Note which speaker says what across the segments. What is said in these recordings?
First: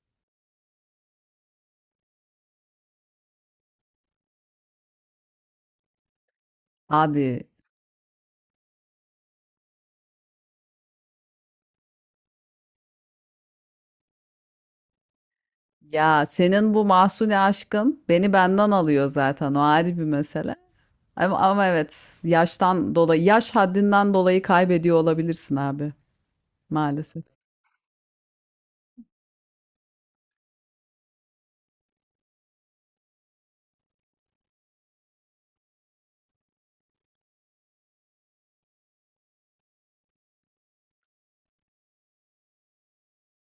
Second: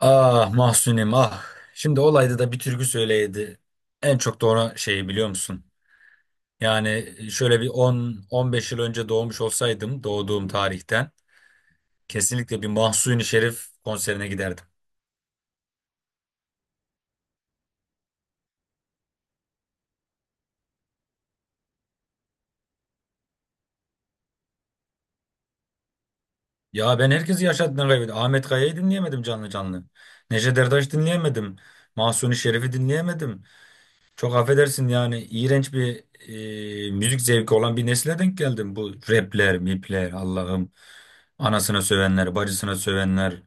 Speaker 1: Ah Mahsunim ah. Şimdi olayda da bir türkü söyleydi. En çok da şeyi biliyor musun? Yani
Speaker 2: Abi
Speaker 1: Şöyle bir 10-15 yıl önce doğmuş olsaydım doğduğum tarihten kesinlikle bir Mahsuni Şerif konserine giderdim.
Speaker 2: ya senin bu Mahsuni aşkın beni benden alıyor zaten o ayrı bir mesele. Ama evet yaştan dolayı yaş haddinden dolayı kaybediyor olabilirsin abi
Speaker 1: Ya ben
Speaker 2: maalesef.
Speaker 1: herkesi yaşadığından kaybettim. Ahmet Kaya'yı dinleyemedim canlı canlı. Neşet Ertaş dinleyemedim. Mahsuni Şerif'i dinleyemedim. Çok affedersin yani iğrenç bir müzik zevki olan bir nesile denk geldim. Bu rapler, mipler Allah'ım. Anasına sövenler, bacısına sövenler.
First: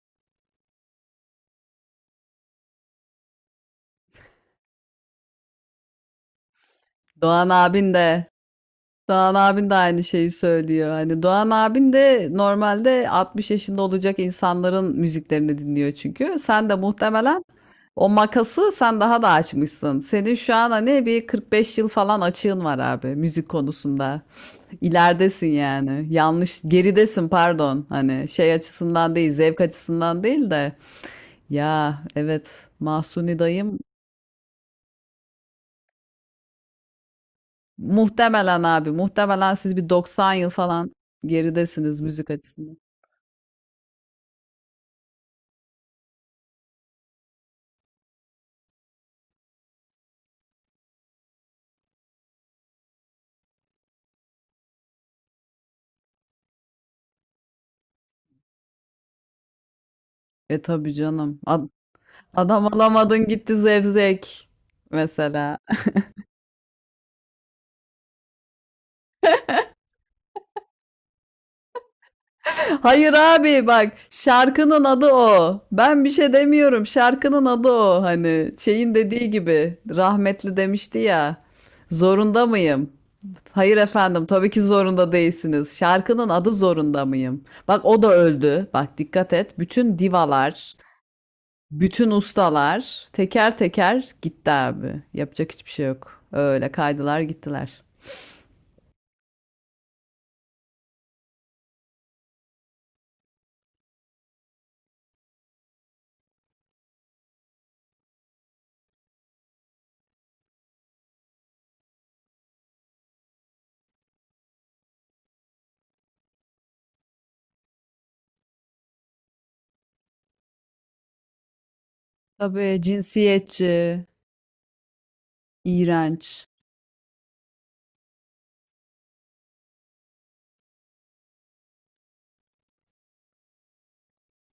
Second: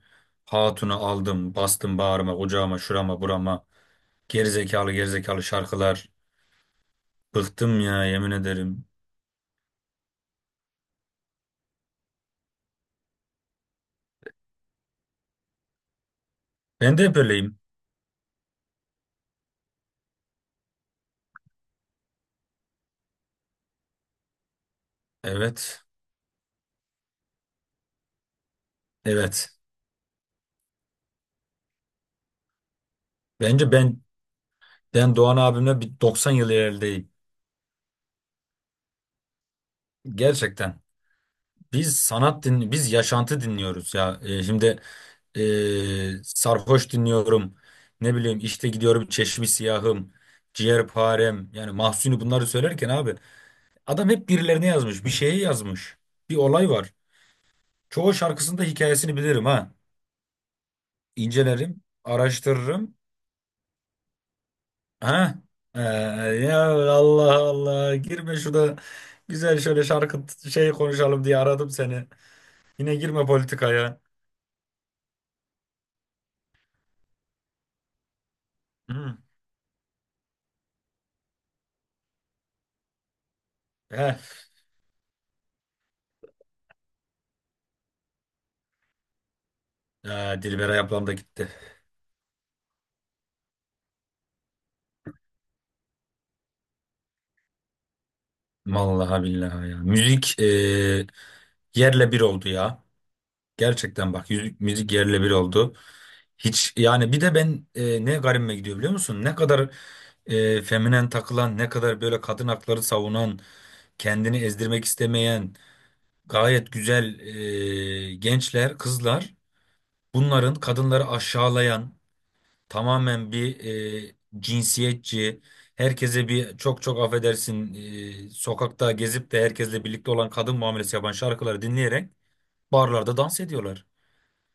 Speaker 1: Hatunu aldım, bastım bağrıma, kucağıma, şurama, burama. Gerizekalı gerizekalı şarkılar.
Speaker 2: Doğan
Speaker 1: Bıktım
Speaker 2: abin
Speaker 1: ya
Speaker 2: de
Speaker 1: yemin ederim.
Speaker 2: Doğan abin de aynı şeyi söylüyor. Hani Doğan abin de normalde 60 yaşında olacak insanların müziklerini dinliyor çünkü. Sen de
Speaker 1: Ben de hep
Speaker 2: muhtemelen
Speaker 1: öyleyim.
Speaker 2: o makası sen daha da açmışsın. Senin şu an hani bir 45 yıl falan açığın var abi müzik konusunda. İleridesin
Speaker 1: Evet.
Speaker 2: yani. Yanlış, geridesin pardon. Hani şey açısından değil,
Speaker 1: Evet.
Speaker 2: zevk açısından değil de. Ya evet, Mahsuni
Speaker 1: Bence
Speaker 2: dayım
Speaker 1: ben Doğan abimle bir 90 yıl ilerideyim.
Speaker 2: muhtemelen abi, muhtemelen siz bir 90 yıl
Speaker 1: Gerçekten.
Speaker 2: falan
Speaker 1: Biz
Speaker 2: geridesiniz müzik
Speaker 1: sanat din,
Speaker 2: açısından.
Speaker 1: biz yaşantı dinliyoruz ya. Şimdi sarhoş dinliyorum. Ne bileyim işte gidiyorum Çeşmi Siyahım, Ciğerparem. Yani Mahsuni bunları söylerken abi, adam hep birilerine yazmış, bir şeye yazmış. Bir olay var. Çoğu şarkısında hikayesini bilirim ha.
Speaker 2: E tabii canım. Ad-
Speaker 1: İncelerim,
Speaker 2: adam
Speaker 1: araştırırım.
Speaker 2: alamadın gitti zevzek
Speaker 1: Ha?
Speaker 2: mesela.
Speaker 1: Ya Allah Allah girme şurada, güzel şöyle şarkı şey konuşalım diye aradım seni. Yine
Speaker 2: Hayır
Speaker 1: girme
Speaker 2: abi bak
Speaker 1: politikaya.
Speaker 2: şarkının adı o. Ben bir şey demiyorum. Şarkının adı o. Hani şeyin
Speaker 1: Hı.
Speaker 2: dediği gibi rahmetli demişti ya. Zorunda mıyım? Hayır efendim
Speaker 1: Heh.
Speaker 2: tabii ki zorunda değilsiniz. Şarkının adı zorunda mıyım? Bak o da öldü. Bak dikkat et. Bütün
Speaker 1: Aa,
Speaker 2: divalar,
Speaker 1: Dilberay ablam da gitti.
Speaker 2: bütün ustalar teker teker gitti abi. Yapacak hiçbir şey yok. Öyle kaydılar gittiler.
Speaker 1: Vallahi billahi ya. Müzik yerle bir oldu ya. Gerçekten bak yüzük, müzik yerle bir oldu. Hiç yani bir de ben, ne garibime gidiyor biliyor musun? Ne kadar feminen takılan, ne kadar böyle kadın hakları savunan, kendini ezdirmek istemeyen, gayet güzel gençler, kızlar, bunların kadınları aşağılayan,
Speaker 2: Tabii
Speaker 1: tamamen bir
Speaker 2: cinsiyetçi,
Speaker 1: cinsiyetçi,
Speaker 2: iğrenç.
Speaker 1: herkese bir çok çok affedersin, sokakta gezip de herkesle birlikte olan kadın muamelesi yapan şarkıları dinleyerek barlarda dans ediyorlar.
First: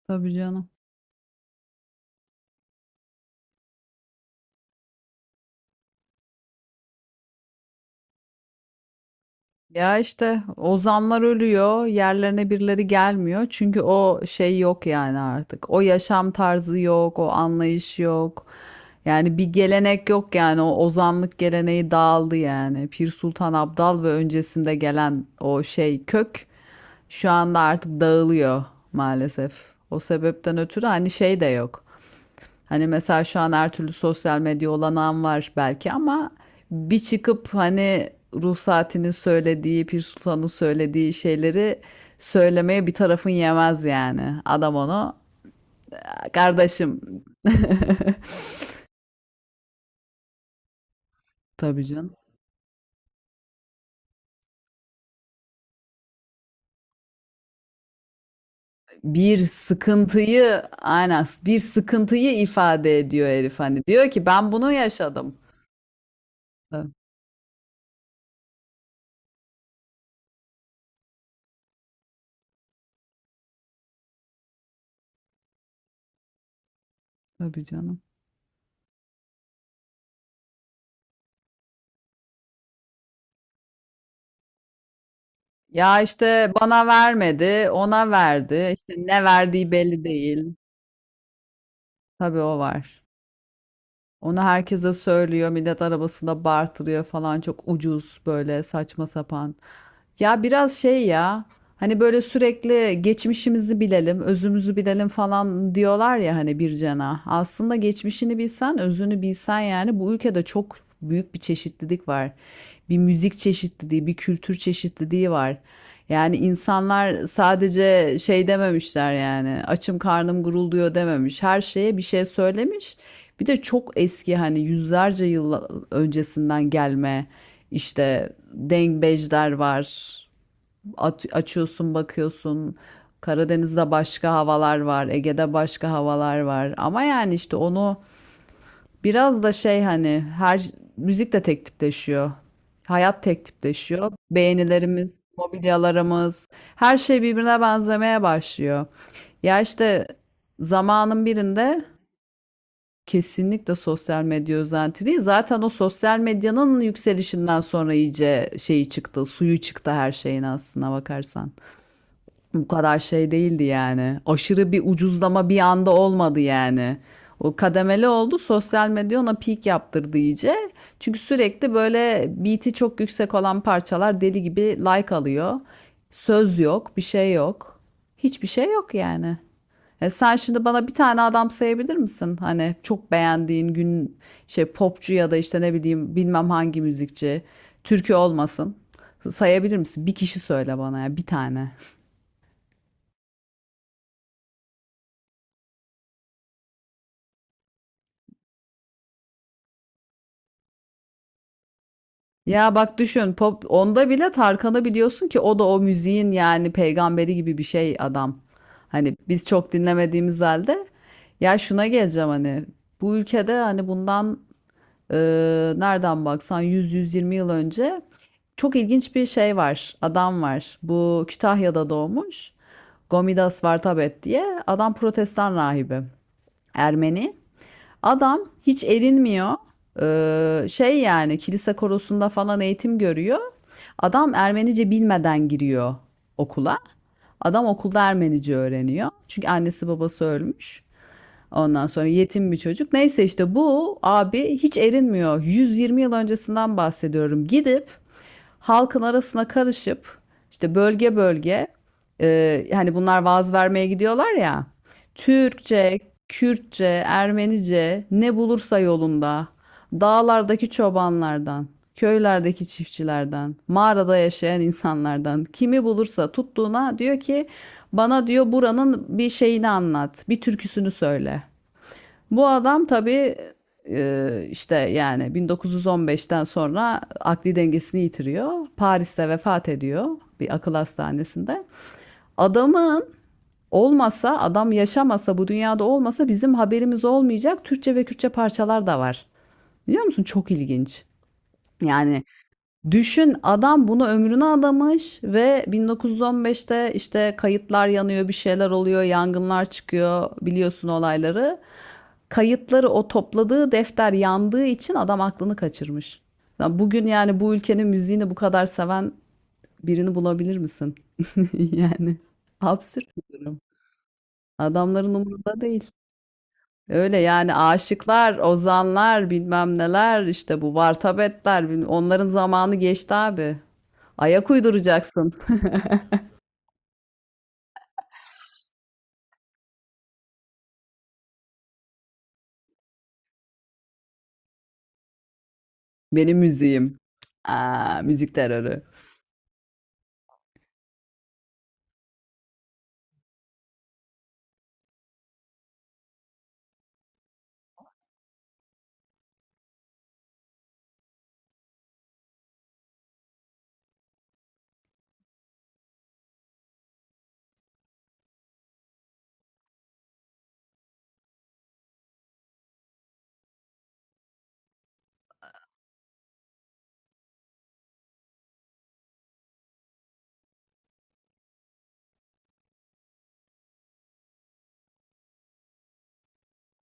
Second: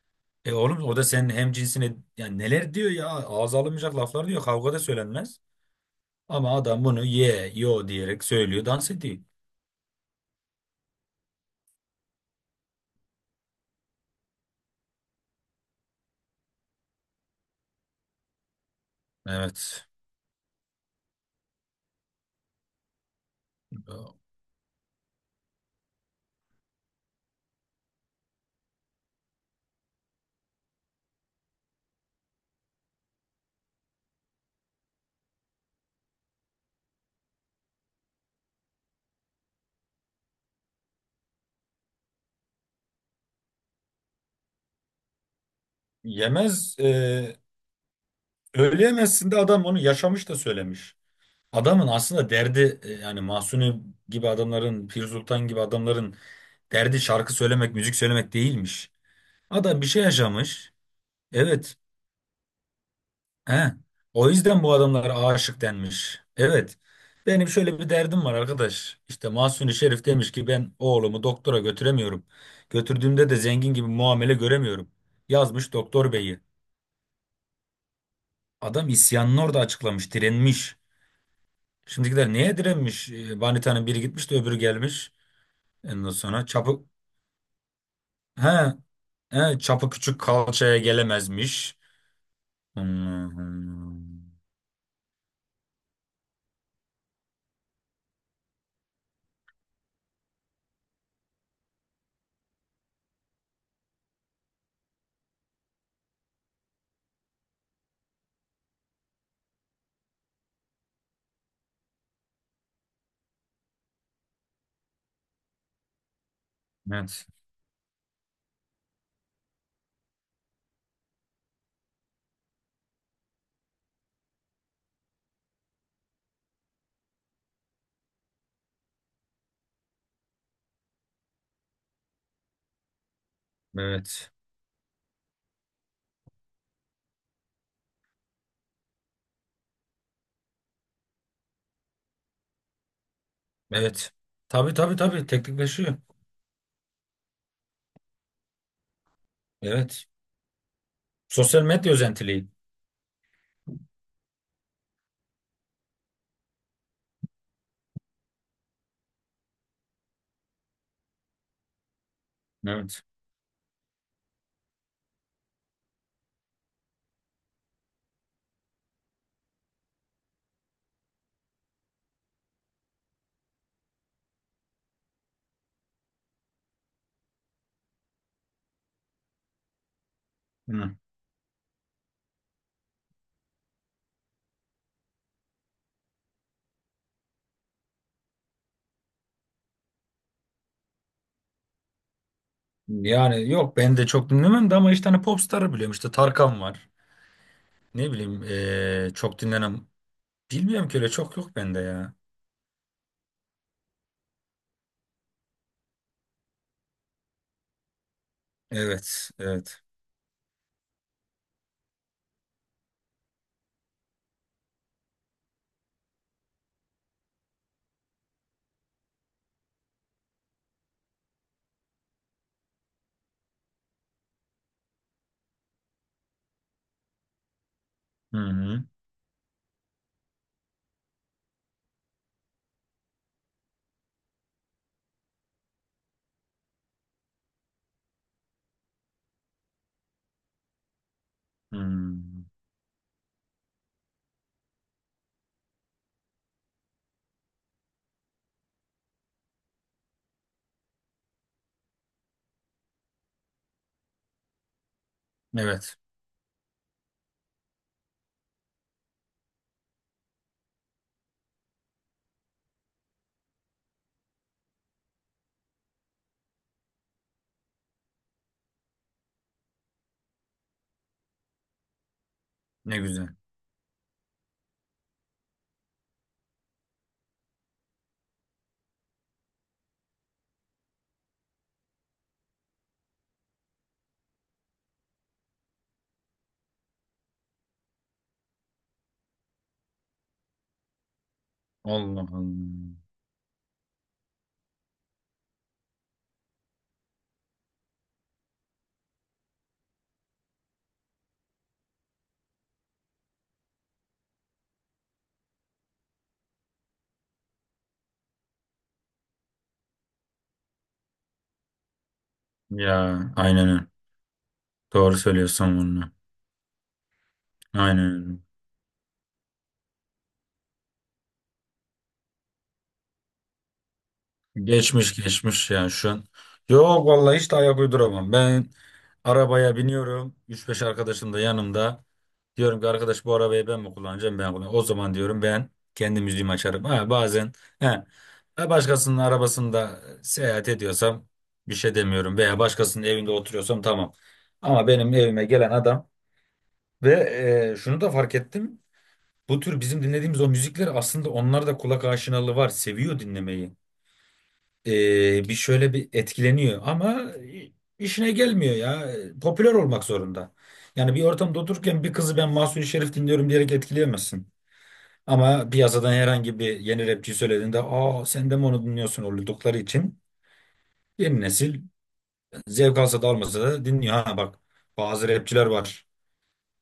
Speaker 2: Tabii
Speaker 1: E
Speaker 2: canım.
Speaker 1: oğlum, o da senin hem cinsine. Yani neler diyor ya, ağza alınmayacak laflar diyor, kavgada söylenmez. Ama adam bunu ye yo diyerek söylüyor, dans ediyor.
Speaker 2: Ya işte ozanlar ölüyor, yerlerine birileri gelmiyor. Çünkü o şey yok yani artık. O yaşam tarzı yok, o anlayış yok. Yani bir
Speaker 1: Evet.
Speaker 2: gelenek yok yani o ozanlık geleneği dağıldı yani. Pir Sultan Abdal ve öncesinde gelen o şey kök şu anda artık dağılıyor maalesef. O sebepten ötürü hani şey de yok. Hani mesela şu an her türlü sosyal medya olanağım var belki ama bir çıkıp hani ruh saatinin söylediği, Pir Sultan'ın söylediği şeyleri söylemeye bir tarafın yemez yani. Adam onu
Speaker 1: Yemez,
Speaker 2: kardeşim
Speaker 1: öyle yemezsin de adam onu yaşamış da söylemiş.
Speaker 2: tabii
Speaker 1: Adamın
Speaker 2: canım.
Speaker 1: aslında derdi, yani Mahsuni gibi adamların, Pir Sultan gibi adamların derdi şarkı söylemek, müzik söylemek değilmiş.
Speaker 2: Bir
Speaker 1: Adam bir şey
Speaker 2: sıkıntıyı
Speaker 1: yaşamış.
Speaker 2: aynen bir
Speaker 1: Evet.
Speaker 2: sıkıntıyı ifade ediyor herif
Speaker 1: He,
Speaker 2: hani. Diyor ki
Speaker 1: o
Speaker 2: ben
Speaker 1: yüzden
Speaker 2: bunu
Speaker 1: bu adamlara
Speaker 2: yaşadım.
Speaker 1: aşık denmiş. Evet.
Speaker 2: Ta-
Speaker 1: Benim şöyle bir derdim var arkadaş. İşte Mahsuni Şerif demiş ki ben oğlumu doktora götüremiyorum. Götürdüğümde de zengin gibi muamele göremiyorum. Yazmış doktor beyi.
Speaker 2: Tabii canım.
Speaker 1: Adam isyanını orada açıklamış, direnmiş. Şimdikiler neye direnmiş? E, Vanita'nın biri gitmiş de öbürü gelmiş.
Speaker 2: Ya
Speaker 1: Ondan sonra
Speaker 2: işte
Speaker 1: çapı...
Speaker 2: bana vermedi, ona
Speaker 1: He,
Speaker 2: verdi. İşte ne
Speaker 1: he,
Speaker 2: verdiği
Speaker 1: çapı
Speaker 2: belli
Speaker 1: küçük
Speaker 2: değil.
Speaker 1: kalçaya gelemezmiş.
Speaker 2: Tabii o var.
Speaker 1: Allah'ım.
Speaker 2: Onu herkese söylüyor. Millet arabasında bartırıyor falan. Çok ucuz böyle saçma sapan. Ya biraz şey ya. Hani böyle sürekli geçmişimizi bilelim, özümüzü bilelim falan diyorlar ya hani bir cana. Aslında geçmişini bilsen, özünü bilsen yani bu ülkede çok büyük bir çeşitlilik var. Bir müzik çeşitliliği, bir kültür çeşitliliği var. Yani insanlar
Speaker 1: Evet,
Speaker 2: sadece şey dememişler yani açım karnım gurulduyor dememiş. Her şeye bir şey söylemiş. Bir de çok eski hani yüzlerce yıl öncesinden gelme işte dengbejler var. Açıyorsun bakıyorsun. Karadeniz'de
Speaker 1: evet,
Speaker 2: başka havalar var, Ege'de başka havalar var. Ama yani işte onu biraz da şey hani her müzik de tek tipleşiyor. Hayat tek tipleşiyor.
Speaker 1: evet. Tabii tabii
Speaker 2: Beğenilerimiz,
Speaker 1: tabii teknikleşiyor.
Speaker 2: mobilyalarımız, her şey birbirine benzemeye başlıyor. Ya işte
Speaker 1: Evet.
Speaker 2: zamanın
Speaker 1: Sosyal
Speaker 2: birinde
Speaker 1: medya özentiliği.
Speaker 2: kesinlikle sosyal medya özenti. Zaten o sosyal medyanın yükselişinden sonra iyice şeyi çıktı, suyu çıktı her şeyin aslına bakarsan. Bu kadar
Speaker 1: Evet.
Speaker 2: şey değildi yani. Aşırı bir ucuzlama bir anda olmadı yani. O kademeli oldu. Sosyal medya ona peak yaptırdı iyice. Çünkü sürekli böyle beat'i çok yüksek olan parçalar deli gibi like alıyor. Söz yok, bir şey yok. Hiçbir şey yok yani. E sen şimdi bana bir
Speaker 1: Hı.
Speaker 2: tane adam sayabilir misin? Hani çok beğendiğin gün şey popçu ya da işte ne bileyim bilmem hangi müzikçi. Türkü olmasın. Sayabilir misin? Bir kişi söyle bana ya bir tane.
Speaker 1: Yani yok, ben de çok dinlemem de ama işte hani popstarı biliyorum. İşte Tarkan var. Ne bileyim, çok dinlenem. Bilmiyorum ki, öyle çok yok bende ya.
Speaker 2: Ya bak düşün pop onda bile Tarkan'ı biliyorsun ki o da o müziğin yani peygamberi gibi bir şey adam. Hani
Speaker 1: Evet.
Speaker 2: biz çok
Speaker 1: Evet.
Speaker 2: dinlemediğimiz halde ya şuna geleceğim hani bu ülkede hani bundan nereden baksan 100-120 yıl önce çok ilginç bir şey var. Adam var. Bu Kütahya'da doğmuş. Gomidas Vartabet diye. Adam protestan rahibi. Ermeni.
Speaker 1: Hı
Speaker 2: Adam hiç
Speaker 1: hı.
Speaker 2: erinmiyor. Şey yani kilise korosunda falan eğitim görüyor. Adam Ermenice bilmeden giriyor okula. Adam okulda Ermenice öğreniyor. Çünkü annesi babası ölmüş. Ondan sonra
Speaker 1: Hı.
Speaker 2: yetim bir çocuk. Neyse işte bu abi hiç erinmiyor. 120 yıl öncesinden bahsediyorum. Gidip halkın arasına karışıp işte bölge bölge hani bunlar vaaz vermeye gidiyorlar ya.
Speaker 1: Evet.
Speaker 2: Türkçe, Kürtçe, Ermenice ne bulursa yolunda. Dağlardaki çobanlardan, köylerdeki çiftçilerden, mağarada yaşayan insanlardan kimi bulursa tuttuğuna diyor ki bana diyor buranın bir şeyini anlat, bir türküsünü söyle. Bu adam
Speaker 1: Ne güzel.
Speaker 2: tabii işte yani 1915'ten sonra akli dengesini yitiriyor. Paris'te vefat ediyor bir akıl hastanesinde. Adamın olmasa, adam yaşamasa, bu dünyada olmasa bizim haberimiz olmayacak Türkçe ve Kürtçe parçalar da var. Biliyor musun? Çok ilginç.
Speaker 1: Allah
Speaker 2: Yani
Speaker 1: Allah.
Speaker 2: düşün adam bunu ömrüne adamış ve 1915'te işte kayıtlar yanıyor, bir şeyler oluyor, yangınlar çıkıyor biliyorsun olayları. Kayıtları o topladığı defter yandığı için adam aklını kaçırmış. Bugün yani bu ülkenin müziğini bu kadar seven birini bulabilir misin? Yani absürt
Speaker 1: Ya
Speaker 2: bir durum.
Speaker 1: aynen öyle.
Speaker 2: Adamların
Speaker 1: Doğru
Speaker 2: umurunda
Speaker 1: söylüyorsun
Speaker 2: değil.
Speaker 1: bunu.
Speaker 2: Öyle yani
Speaker 1: Aynen öyle.
Speaker 2: aşıklar, ozanlar, bilmem neler işte bu vartabetler, onların zamanı geçti abi. Ayak
Speaker 1: Geçmiş
Speaker 2: uyduracaksın.
Speaker 1: geçmiş yani şu an. Yok vallahi, hiç de ayak uyduramam. Ben arabaya biniyorum, üç beş arkadaşım da yanımda. Diyorum ki arkadaş, bu arabayı ben mi kullanacağım? Ben kullanacağım. O zaman diyorum, ben kendi
Speaker 2: Benim
Speaker 1: müziğimi açarım.
Speaker 2: müziğim.
Speaker 1: Ha, bazen he,
Speaker 2: Müzik
Speaker 1: ha,
Speaker 2: terörü.
Speaker 1: başkasının arabasında seyahat ediyorsam bir şey demiyorum. Veya başkasının evinde oturuyorsam tamam. Ama benim evime gelen adam ve şunu da fark ettim. Bu tür bizim dinlediğimiz o müzikler aslında, onlar da kulak aşinalığı var. Seviyor dinlemeyi. Bir şöyle bir etkileniyor ama işine gelmiyor ya. Popüler olmak zorunda. Yani bir ortamda otururken bir kızı, ben Mahsuni Şerif dinliyorum diyerek etkileyemezsin. Ama piyasadan herhangi bir yeni rapçi söylediğinde aa sen de mi onu dinliyorsun oldukları için, yeni nesil zevk alsa da almasa da dinliyor. Ha bak, bazı rapçiler var.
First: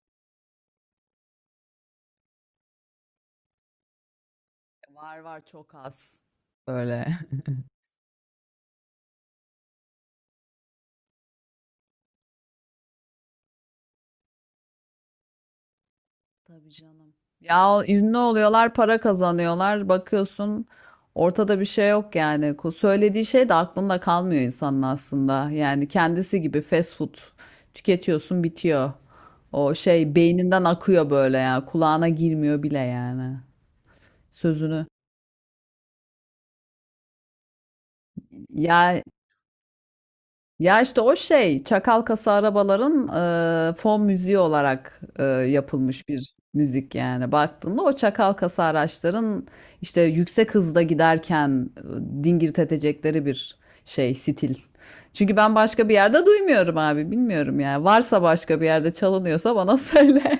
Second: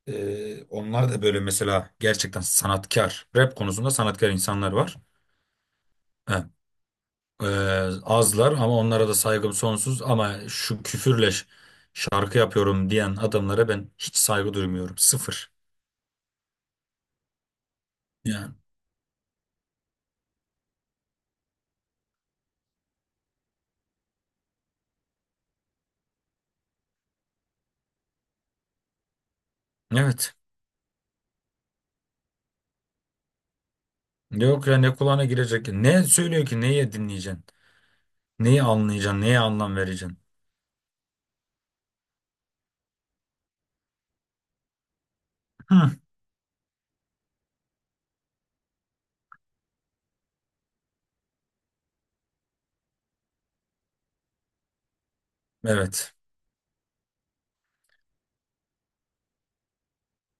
Speaker 1: Onlar da böyle mesela, gerçekten sanatkar, rap konusunda sanatkar insanlar var.
Speaker 2: Var var çok az. Öyle.
Speaker 1: Ee, Azlar ama onlara da saygım sonsuz, ama şu küfürle şarkı yapıyorum diyen adamlara ben hiç saygı duymuyorum. Sıfır.
Speaker 2: Tabii canım. Ya ünlü
Speaker 1: Yani
Speaker 2: oluyorlar, para kazanıyorlar. Bakıyorsun ortada bir şey yok yani. Söylediği şey de aklında kalmıyor insanın aslında. Yani kendisi gibi fast food tüketiyorsun bitiyor. O şey
Speaker 1: evet.
Speaker 2: beyninden akıyor böyle ya. Kulağına girmiyor bile yani.
Speaker 1: Yok ya,
Speaker 2: Sözünü.
Speaker 1: ne kulağına girecek. Ne söylüyor ki neye dinleyeceksin? Neyi
Speaker 2: Ya
Speaker 1: anlayacaksın? Neye anlam vereceksin?
Speaker 2: ya işte o şey çakal kasa arabaların fon müziği olarak
Speaker 1: Hı.
Speaker 2: yapılmış bir müzik yani baktığında o çakal kasa araçların işte yüksek hızda giderken dingir edecekleri bir şey stil. Çünkü ben başka bir
Speaker 1: Evet.
Speaker 2: yerde duymuyorum abi bilmiyorum yani varsa başka bir yerde çalınıyorsa bana söyle.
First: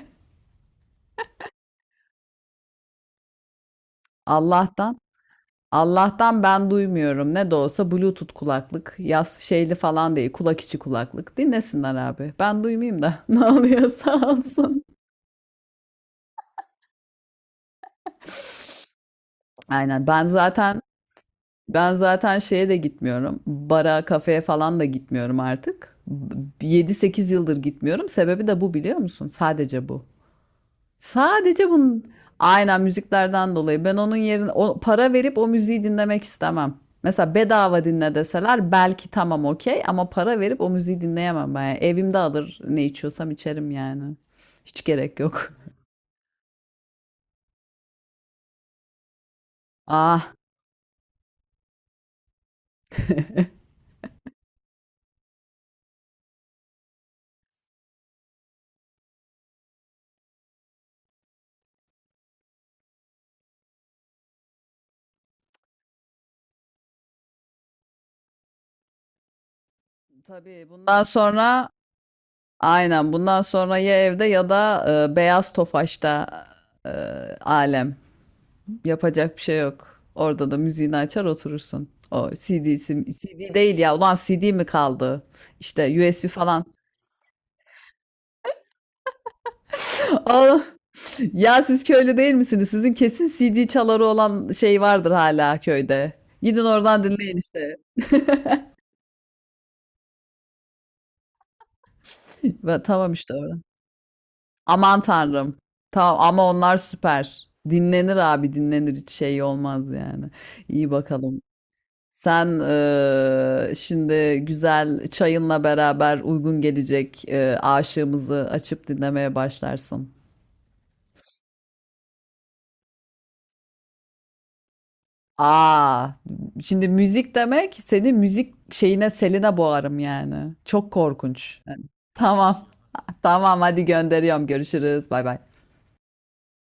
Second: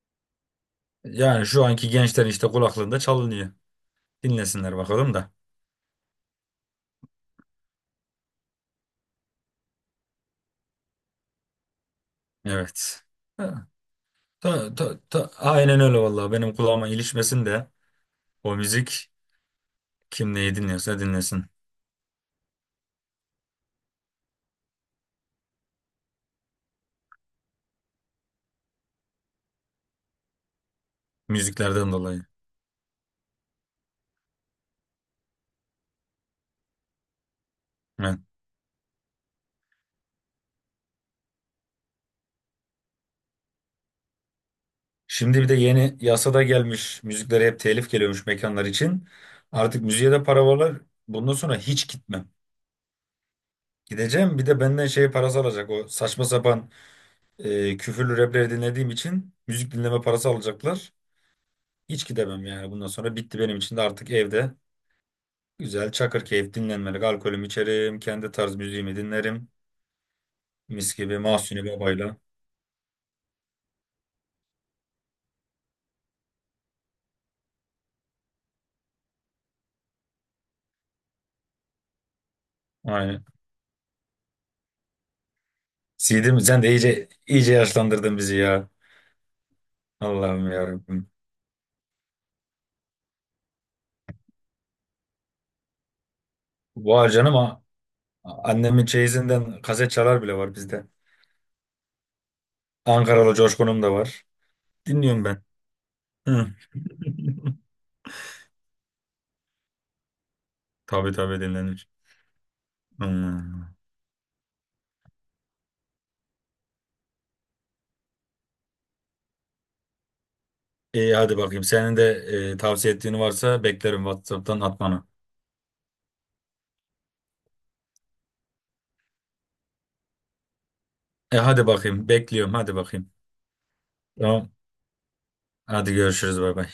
Speaker 1: Yani şu anki gençler işte kulaklığında çalınıyor. Dinlesinler
Speaker 2: Allah'tan.
Speaker 1: bakalım da.
Speaker 2: Allah'tan ben duymuyorum. Ne de olsa Bluetooth kulaklık. Yaz şeyli falan değil. Kulak içi kulaklık. Dinlesinler abi. Ben duymayayım
Speaker 1: Evet.
Speaker 2: da ne
Speaker 1: Ha,
Speaker 2: oluyorsa
Speaker 1: ta,
Speaker 2: olsun.
Speaker 1: ta, ta, aynen öyle vallahi, benim kulağıma ilişmesin de o müzik,
Speaker 2: Aynen. Ben
Speaker 1: kim neyi
Speaker 2: zaten
Speaker 1: dinliyorsa dinlesin.
Speaker 2: ben zaten şeye de gitmiyorum. Bara, kafeye falan da gitmiyorum artık. 7-8 yıldır gitmiyorum. Sebebi de bu biliyor musun? Sadece bu. Sadece
Speaker 1: Müziklerden
Speaker 2: bunun
Speaker 1: dolayı.
Speaker 2: aynen müziklerden dolayı ben onun yerine o, para verip o müziği dinlemek istemem. Mesela bedava dinle
Speaker 1: Evet.
Speaker 2: deseler belki tamam okey ama para verip o müziği dinleyemem ben. Yani evimde alır ne içiyorsam içerim yani. Hiç gerek
Speaker 1: Şimdi
Speaker 2: yok.
Speaker 1: bir de yeni yasada gelmiş, müziklere hep telif geliyormuş mekanlar için. Artık müziğe de
Speaker 2: Ah,
Speaker 1: para varlar. Bundan sonra hiç gitmem. Gideceğim, bir de benden şey parası alacak. O saçma sapan, küfürlü rapleri dinlediğim için müzik dinleme parası alacaklar. Hiç gidemem yani bundan sonra, bitti benim için de. Artık evde güzel çakır keyif dinlenmelik alkolümü içerim. Kendi tarz müziğimi dinlerim.
Speaker 2: tabii
Speaker 1: Mis
Speaker 2: bundan
Speaker 1: gibi Mahsuni
Speaker 2: sonra
Speaker 1: Baba'yla.
Speaker 2: aynen bundan sonra ya evde ya da Beyaz Tofaş'ta e, alem. Yapacak bir şey yok. Orada da müziğini açar oturursun. O CD'si,
Speaker 1: Aynen.
Speaker 2: CD değil ya. Ulan CD mi kaldı? İşte USB
Speaker 1: Sidim sen
Speaker 2: falan.
Speaker 1: de iyice yaşlandırdın bizi ya. Allah'ım
Speaker 2: Aa,
Speaker 1: yarabbim.
Speaker 2: ya siz köylü değil misiniz? Sizin kesin CD çaları olan şey vardır hala köyde. Gidin oradan
Speaker 1: Vay
Speaker 2: dinleyin
Speaker 1: canım,
Speaker 2: işte.
Speaker 1: annemin çeyizinden kaset çalar bile var bizde.
Speaker 2: Ve tamam işte
Speaker 1: Ankaralı
Speaker 2: orada.
Speaker 1: Coşkun'um da var.
Speaker 2: Aman
Speaker 1: Dinliyorum ben.
Speaker 2: tanrım. Tamam ama
Speaker 1: Hı.
Speaker 2: onlar süper. Dinlenir abi dinlenir hiç şey olmaz yani. İyi
Speaker 1: Tabii tabii
Speaker 2: bakalım.
Speaker 1: dinlenir.
Speaker 2: Sen
Speaker 1: Hmm.
Speaker 2: şimdi güzel çayınla beraber uygun gelecek aşığımızı açıp dinlemeye başlarsın.
Speaker 1: İyi hadi bakayım. Senin de tavsiye ettiğin varsa beklerim WhatsApp'tan atmanı.
Speaker 2: Aa, şimdi müzik demek seni müzik şeyine seline boğarım yani. Çok
Speaker 1: E
Speaker 2: korkunç.
Speaker 1: hadi bakayım. Bekliyorum
Speaker 2: Tamam.
Speaker 1: hadi bakayım.
Speaker 2: Tamam hadi gönderiyorum.
Speaker 1: Tamam.
Speaker 2: Görüşürüz. Bay bay.
Speaker 1: Hadi görüşürüz, bay bay.